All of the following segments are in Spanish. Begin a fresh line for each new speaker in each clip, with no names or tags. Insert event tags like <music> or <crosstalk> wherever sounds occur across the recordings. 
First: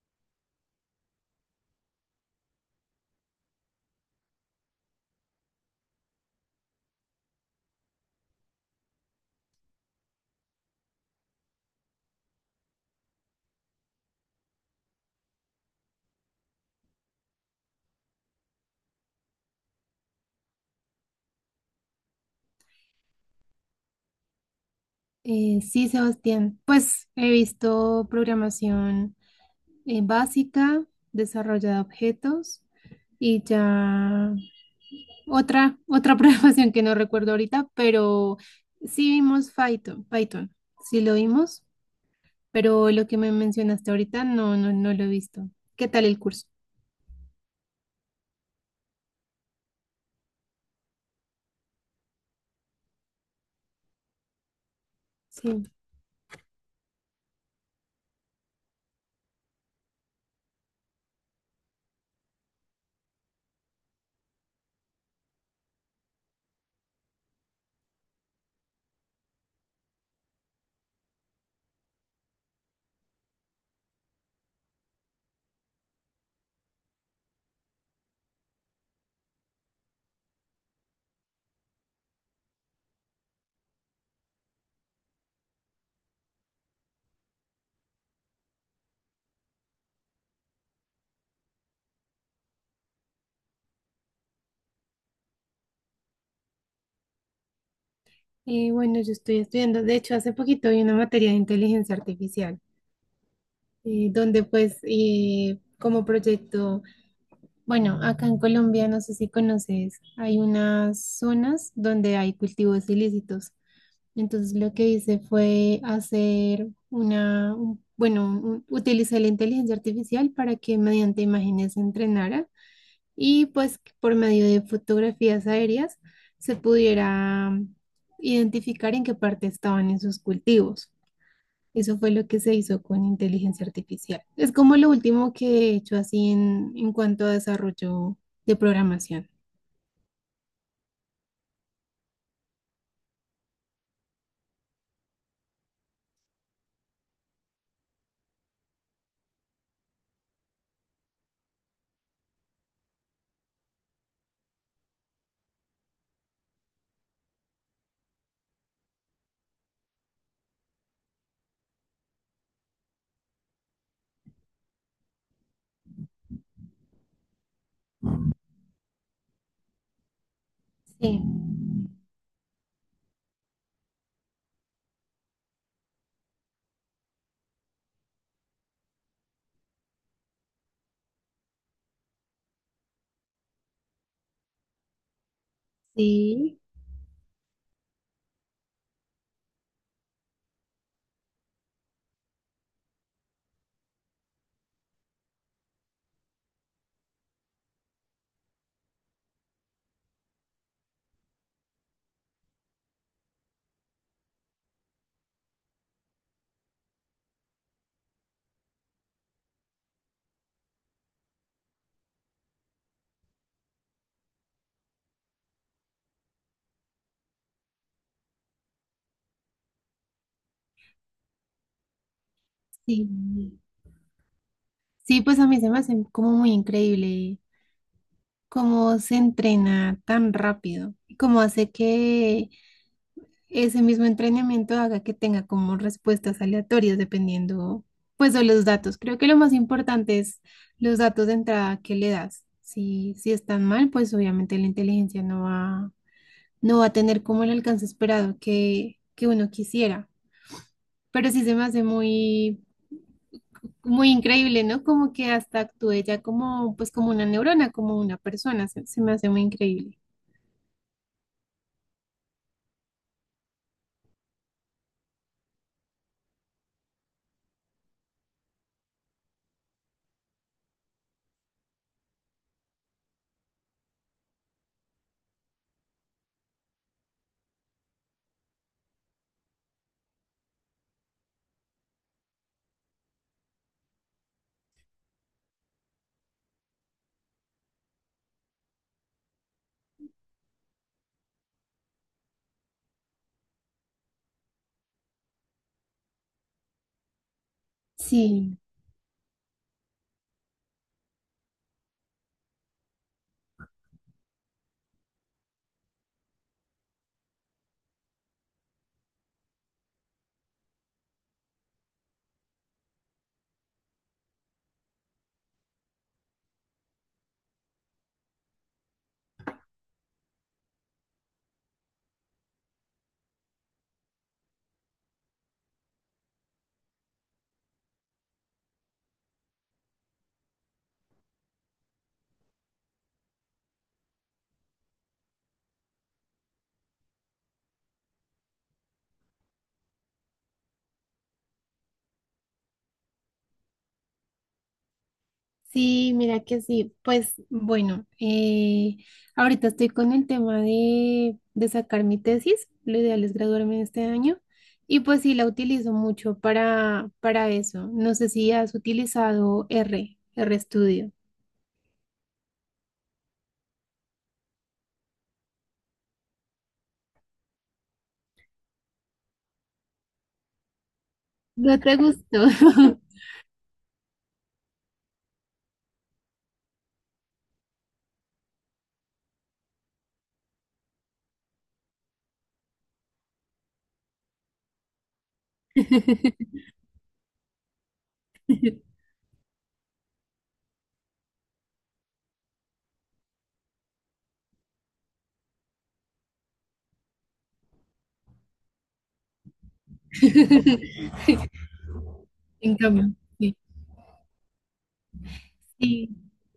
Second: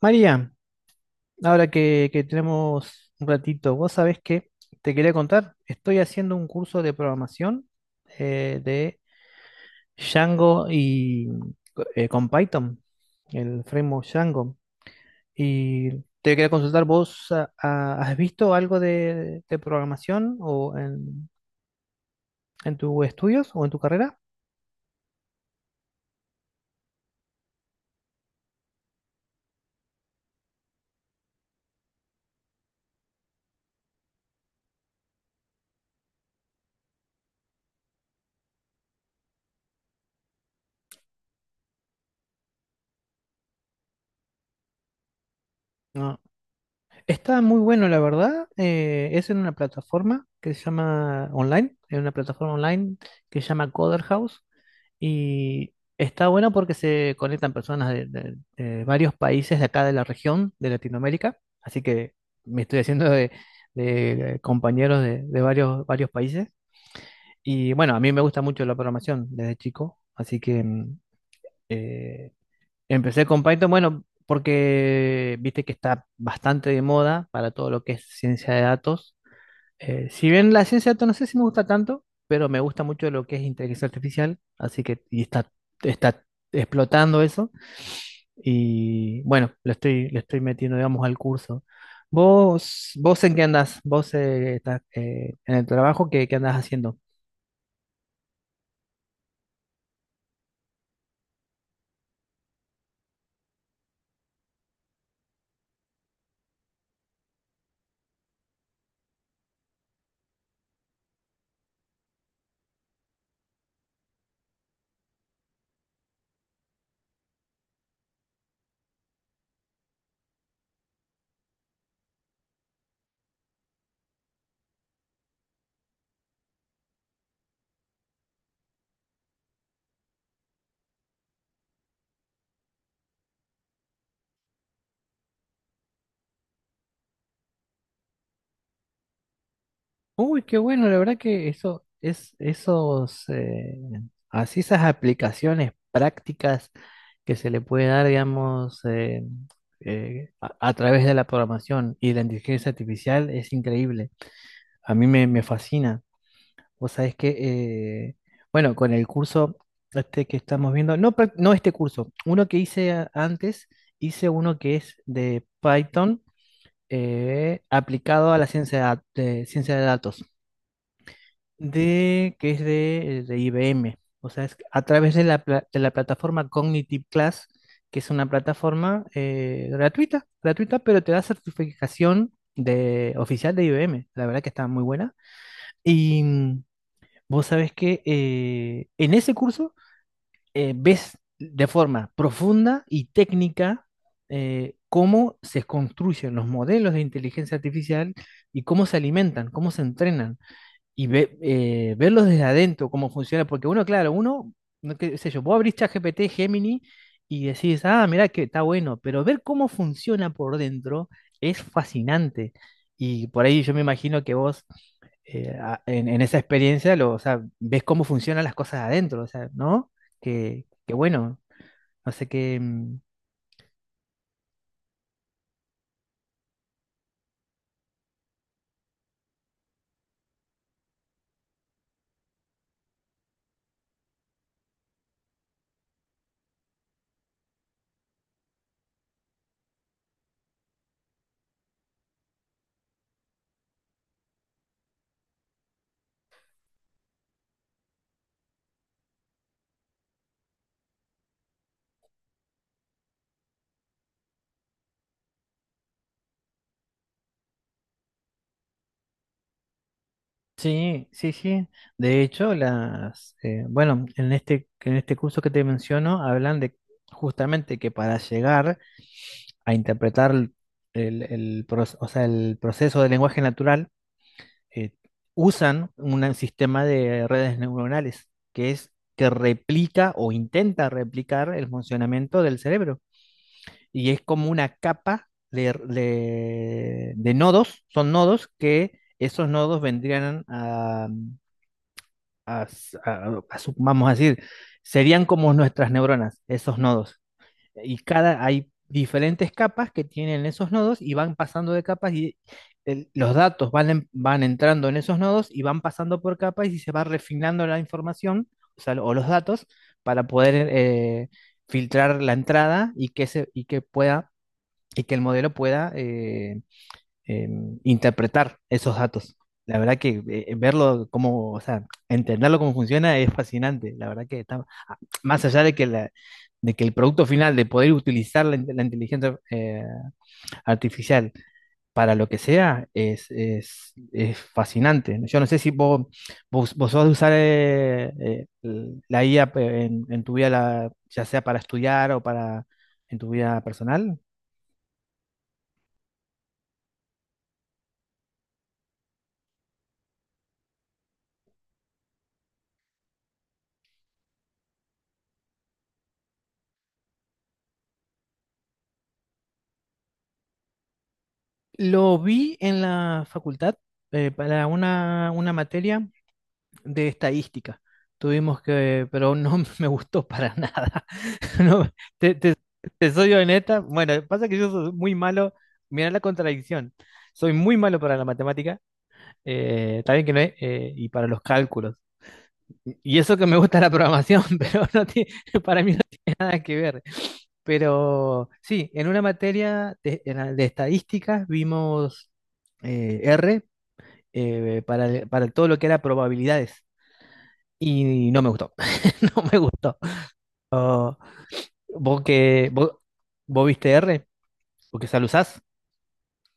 María, ahora que tenemos un ratito, vos sabés que te quería contar, estoy haciendo un curso de programación de Django y con Python, el framework Django. Y te quería consultar, ¿vos has visto algo de programación o en tus estudios o en tu carrera?
Sí, Sebastián. Pues he visto programación básica, desarrollo de objetos y ya otra <laughs> programación que no recuerdo ahorita, pero sí vimos Python, sí lo vimos, pero lo que me mencionaste ahorita no, no, no lo he visto. ¿Qué tal el
No.
curso?
Está muy bueno, la verdad. Es en una plataforma que se llama online, en una plataforma online que se llama Coder House.
Sí.
Y está bueno porque se conectan personas de varios países de acá de la región, de Latinoamérica. Así que me estoy haciendo de compañeros de varios países. Y bueno, a mí me gusta mucho la programación desde chico. Así que eh, empecé con Python, bueno, porque viste que está bastante de moda para todo lo que es ciencia de datos. Si bien la ciencia de datos no sé si me gusta tanto, pero me gusta mucho lo que es inteligencia artificial, así que y está explotando eso. Y bueno, le estoy metiendo, digamos, al curso. Vos en qué andás? ¿Vos estás en el trabajo? Qué andás haciendo?
Bueno, yo estoy estudiando, de hecho, hace poquito vi una materia de inteligencia artificial, donde pues como proyecto... Bueno, acá en Colombia, no sé si conoces, hay unas zonas donde hay cultivos ilícitos. Entonces lo que hice fue hacer bueno, utilicé la inteligencia artificial para que mediante imágenes se entrenara y pues que por medio de fotografías aéreas se pudiera identificar en qué parte estaban esos cultivos. Eso fue lo que se hizo con inteligencia artificial. Es como lo último que he hecho así en, cuanto a desarrollo de programación.
Uy, qué bueno, la verdad que eso es esos así esas aplicaciones prácticas que se le puede dar, digamos, a través de la programación y de la inteligencia artificial es increíble. A mí me fascina. Vos sabés que, eh, bueno, con el curso este que estamos viendo, no, este curso, uno que antes, hice uno que es de Python aplicado a la ciencia de ciencia de datos,
Sí,
de que es de IBM. O sea, es a través de de la plataforma Cognitive Class, que es una plataforma gratuita, pero te da certificación de, oficial de IBM. La verdad que está muy buena. Y
sí,
vos sabés que en ese curso ves de forma profunda y técnica cómo se construyen los modelos de inteligencia artificial y cómo se alimentan, cómo se entrenan y verlos desde adentro, cómo funciona, porque uno, claro, uno, no qué sé yo, vos abrís ChatGPT, Gemini y decís, ah, mirá que está bueno, pero ver cómo funciona por dentro es fascinante. Y por ahí yo me imagino que vos en esa experiencia lo, o sea, ves cómo funcionan las cosas adentro, o sea, ¿no? Que bueno, no sé qué, mm,
sí. Sí, pues a mí se me hace como muy increíble cómo se entrena tan rápido y cómo hace que ese mismo entrenamiento haga que tenga como respuestas aleatorias dependiendo pues de los datos. Creo que lo más importante es los datos de entrada que le das. Si están mal, pues obviamente la inteligencia no va a tener como el alcance esperado que uno quisiera. Pero sí se me hace muy, muy increíble, ¿no? Como que hasta actúe ya como, pues como una neurona, como una persona, se me hace muy increíble.
sí, sí, sí. De hecho, bueno, en este curso que te menciono, hablan de justamente que para llegar a interpretar o sea, el proceso del lenguaje natural, eh, usan un sistema de redes neuronales que es que replica o intenta replicar el funcionamiento del cerebro. Y es como una capa de nodos, son nodos que esos nodos vendrían a a- a- a su-, vamos a decir, serían como nuestras neuronas, esos nodos. Y cada,
Sí,
hay diferentes capas que tienen esos nodos y van pasando de capas y los datos van entrando en esos nodos y van pasando por capas y se va refinando la información, o sea, o los datos, para poder filtrar la entrada y que pueda, y que el modelo pueda eh, interpretar esos datos. La verdad que verlo cómo, o sea, entenderlo cómo funciona es fascinante. La verdad que está más allá de que de que el producto final de poder utilizar la inteligencia artificial para lo que sea es fascinante. Yo no sé si vos sos de usar la IA en tu vida, la- ya sea para estudiar o para en tu vida personal.
sí, mira que sí. Pues bueno, ahorita estoy con el tema de sacar mi tesis, lo ideal es graduarme este año. Y pues sí, la utilizo mucho para, eso. No sé si has utilizado R, RStudio.
Lo vi en la facultad para una materia de estadística. Tuvimos que, pero no <laughs> me gustó para nada. <laughs>
No
No,
te
te,
gustó.
te- te soy honesta. Bueno, pasa que yo soy muy malo. Mira la contradicción. Soy muy malo para la matemática, también que no es, y para los cálculos. Y eso que me gusta la programación, <laughs> pero no tiene, para mí no tiene nada que ver. Pero sí,
<laughs>
en una materia de, en la de estadísticas vimos R para todo lo que era probabilidades y no me gustó. <laughs> No me gustó. ¿Vos, que,
En
vos,
cambio, sí.
Vos viste R? ¿Porque ya lo usás?
Sí,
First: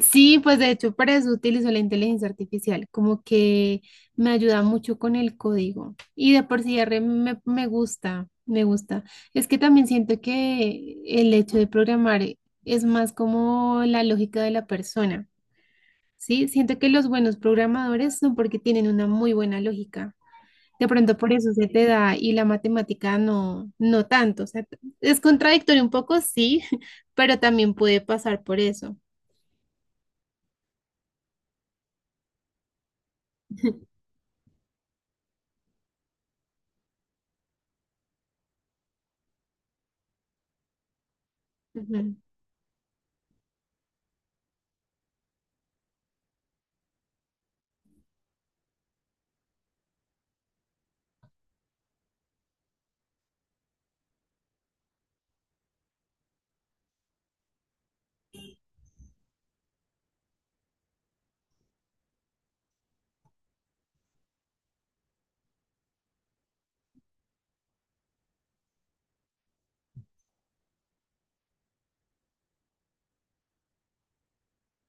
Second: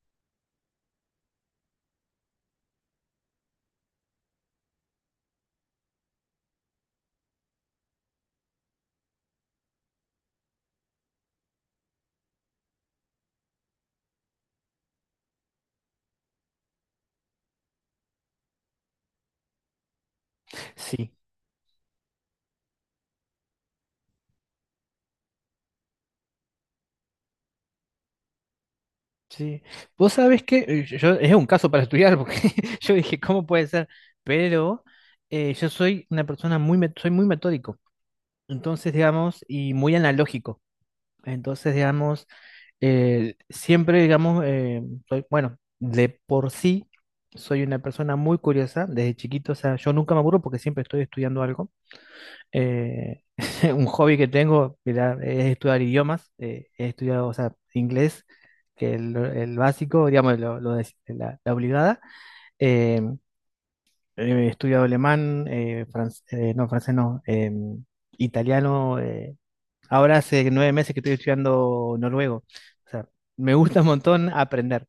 sí, pues de hecho para eso utilizo la inteligencia artificial, como que me ayuda mucho con el código y de por sí R me gusta, me gusta. Es que también siento que el hecho de programar es más como la lógica de la persona, ¿sí? Siento que los buenos programadores son porque tienen una muy buena lógica. De
Sí,
pronto por eso se te da y la matemática no, no tanto. O sea, es contradictorio un poco, sí, <laughs> pero también puede pasar por eso.
sí. Vos sabés que es un caso para estudiar, porque <laughs> yo dije, ¿cómo puede ser? Pero yo soy una persona soy muy metódico. Entonces, digamos, y muy analógico. Entonces,
Ujú.
digamos, siempre, digamos, bueno, de por sí soy una persona muy curiosa desde chiquito. O sea, yo nunca me aburro porque siempre estoy estudiando algo. Eh, <laughs> un hobby que tengo mira, es estudiar idiomas. He estudiado, o sea, inglés, que es el básico, digamos, la obligada. Eh, He estudiado alemán, no, francés no, italiano. Ahora hace 9 meses que estoy estudiando noruego. O sea, me gusta un montón aprender.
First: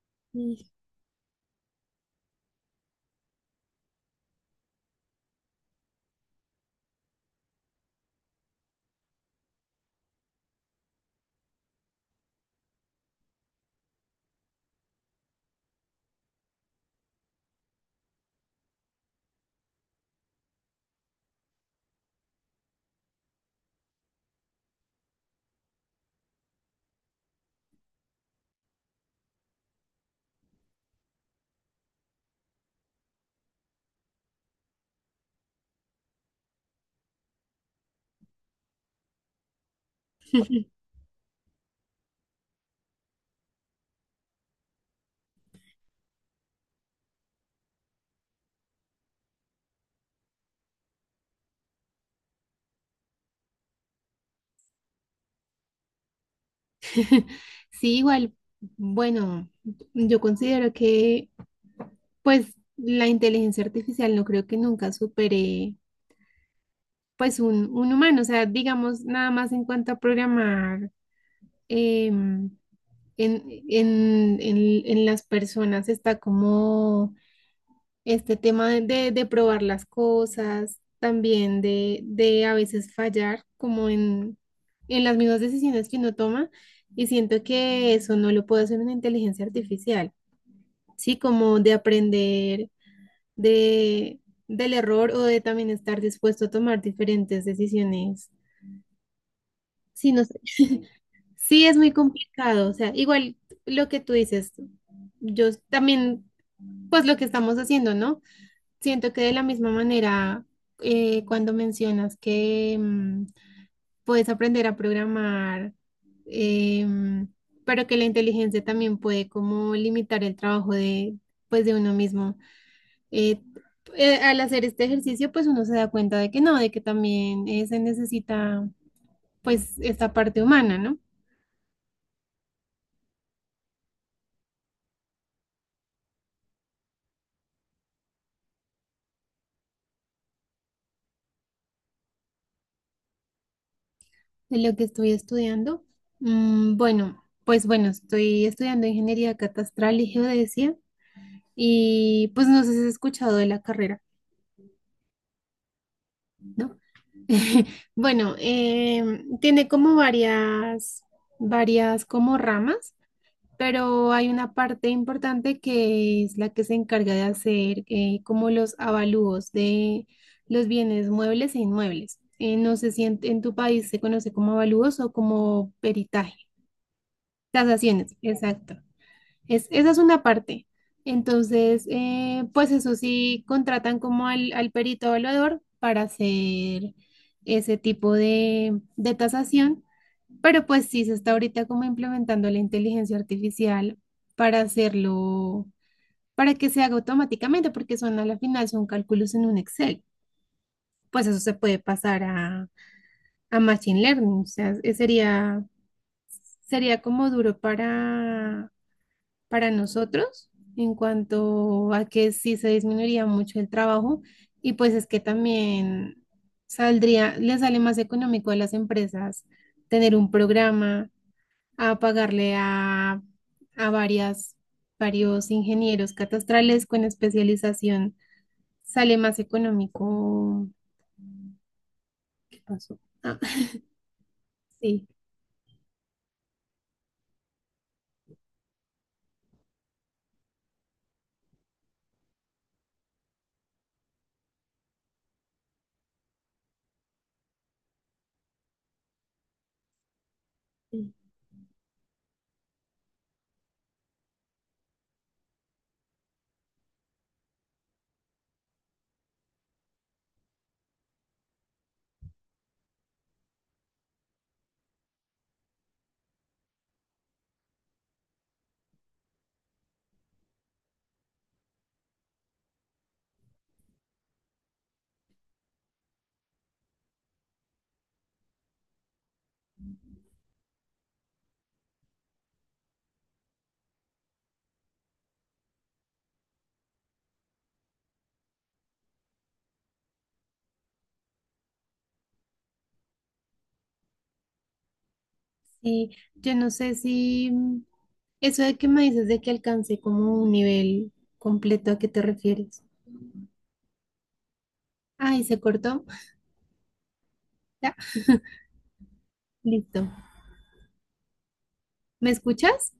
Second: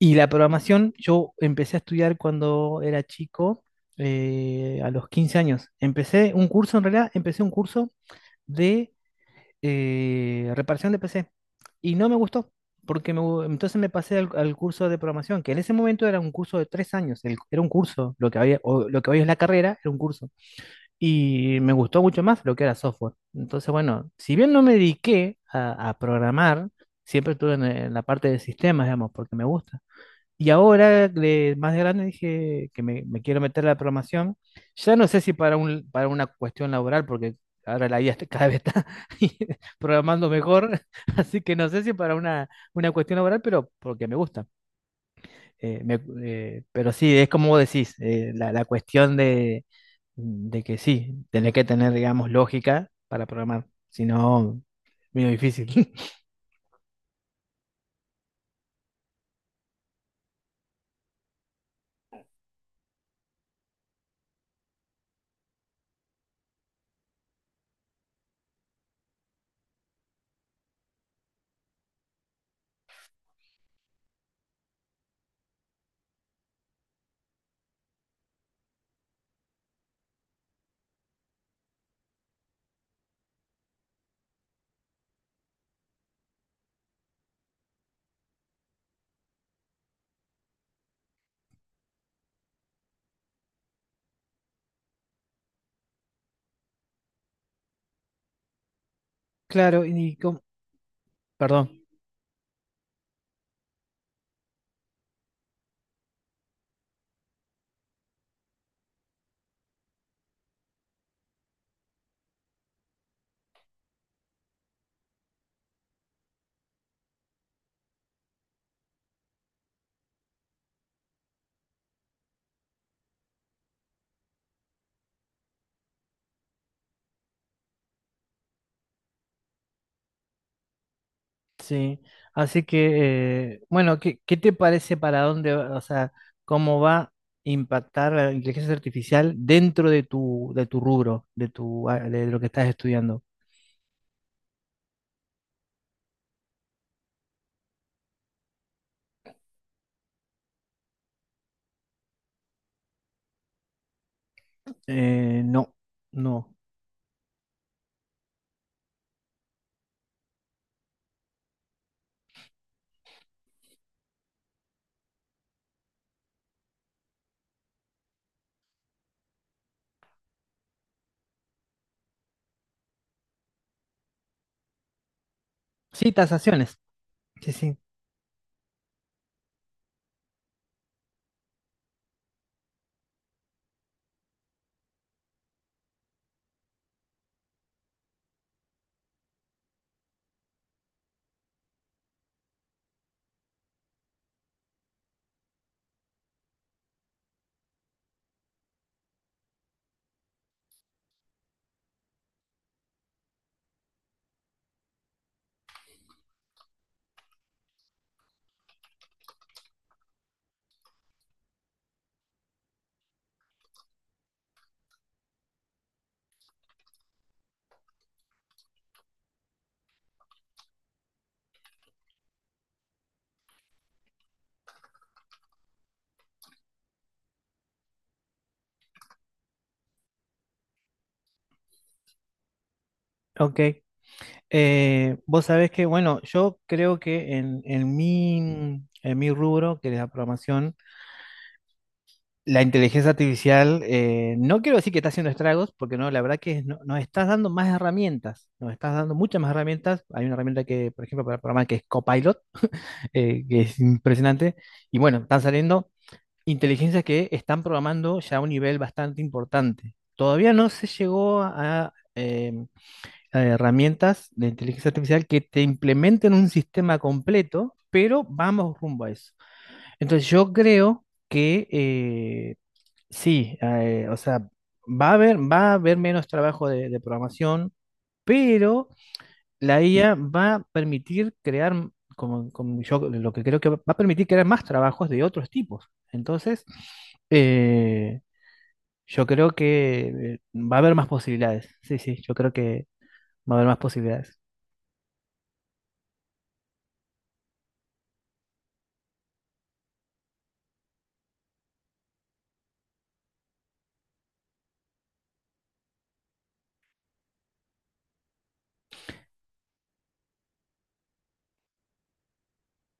Y la
Sí,
programación, yo empecé a estudiar cuando era chico, a los 15 años. Empecé un curso, en realidad, empecé un curso de reparación de PC. Y no me gustó, porque entonces me pasé al curso de programación, que en ese momento era un curso de 3 años. Era un curso, lo que había, o lo que hoy es la carrera, era un curso y me gustó mucho más lo que era software. Entonces, bueno, si bien no me dediqué a programar, siempre estuve en la parte de sistemas, digamos, porque me gusta. Y ahora, más de grande, dije que me quiero meter a la programación. Ya no sé si para para una cuestión laboral, porque ahora la IA está- <laughs> cada vez está <laughs> programando mejor, así que no sé si para una cuestión laboral, pero porque me gusta. Pero sí, es como vos decís, la cuestión de que sí, tenés que tener, digamos, lógica para programar, si no, medio difícil. <laughs>
<laughs> sí, igual, bueno, yo considero que pues la inteligencia artificial no creo que nunca supere pues un, humano. O sea, digamos, nada más en cuanto a programar em, en, en las personas está como este tema de probar las cosas, también de a veces fallar como en las mismas decisiones que uno toma y siento que eso no lo puede hacer una inteligencia artificial, ¿sí? Como de aprender de, del error o de también estar dispuesto a tomar diferentes decisiones.
Claro,
Sí,
y
no sé.
com-
Sí,
perdón,
es muy complicado, o sea, igual lo que tú dices, yo también, pues lo que estamos haciendo, ¿no? Siento que de la misma manera, cuando mencionas que puedes aprender a programar, em, pero que la inteligencia también puede como limitar el trabajo pues, de uno mismo. Eh, Al hacer este ejercicio, pues uno se da cuenta de que no, de que también se necesita, pues, esta parte humana, ¿no?
sí. Así que, bueno, ¿qué, qué te parece para dónde, va- o sea, cómo va a impactar la inteligencia artificial dentro de tu rubro, de tu, a- de lo que estás estudiando?
De lo que estoy estudiando. Bueno, pues bueno, estoy estudiando ingeniería catastral y geodesia. Y pues no sé si has escuchado de la carrera,
No, no.
¿no? <laughs> Bueno, tiene como varias como ramas, pero hay una parte importante que es la que se encarga de hacer como los avalúos de los bienes muebles e inmuebles. No sé si en, tu país se conoce como avalúos o como
Sí,
peritaje,
tasaciones. Sí, sí.
tasaciones, exacto. Esa es una parte. Entonces, pues eso sí, contratan como al perito evaluador para hacer ese tipo de tasación, pero pues sí se está ahorita como implementando la inteligencia artificial para hacerlo, para que se haga automáticamente, porque son a la final, son cálculos en un Excel. Pues eso se puede pasar a, Machine Learning, o sea, sería como duro para nosotros en cuanto a que sí se disminuiría mucho el trabajo y pues es que también saldría, le sale más económico a las empresas tener un programa a pagarle a varios ingenieros catastrales con especialización. Sale más económico. ¿Qué pasó? Ah,
Ok.
<laughs> sí.
Vos sabés que, bueno, yo creo que en mi rubro, que es la programación, la inteligencia artificial, no quiero decir que está haciendo estragos, porque no, la verdad que no- nos estás dando más herramientas, nos estás dando muchas más herramientas. Hay una herramienta que, por ejemplo, para programar que es Copilot, que es impresionante. Y bueno, están saliendo inteligencias que están programando ya a un nivel bastante importante. Todavía no se llegó a, herramientas de inteligencia artificial que te implementen un sistema completo, pero vamos rumbo a eso. Entonces yo creo que sí, o sea, va a haber menos trabajo de programación, pero la IA va a permitir crear, como yo lo que creo que va a permitir crear más trabajos de otros tipos. Entonces, eh, yo creo que va a haber más posibilidades. Sí, sí, yo creo que va a haber más posibilidades.
Sí, yo no sé si eso de que me dices de que alcancé como un nivel completo, ¿a qué te refieres? Ay, se cortó. <laughs> Ya, listo. ¿Me escuchas?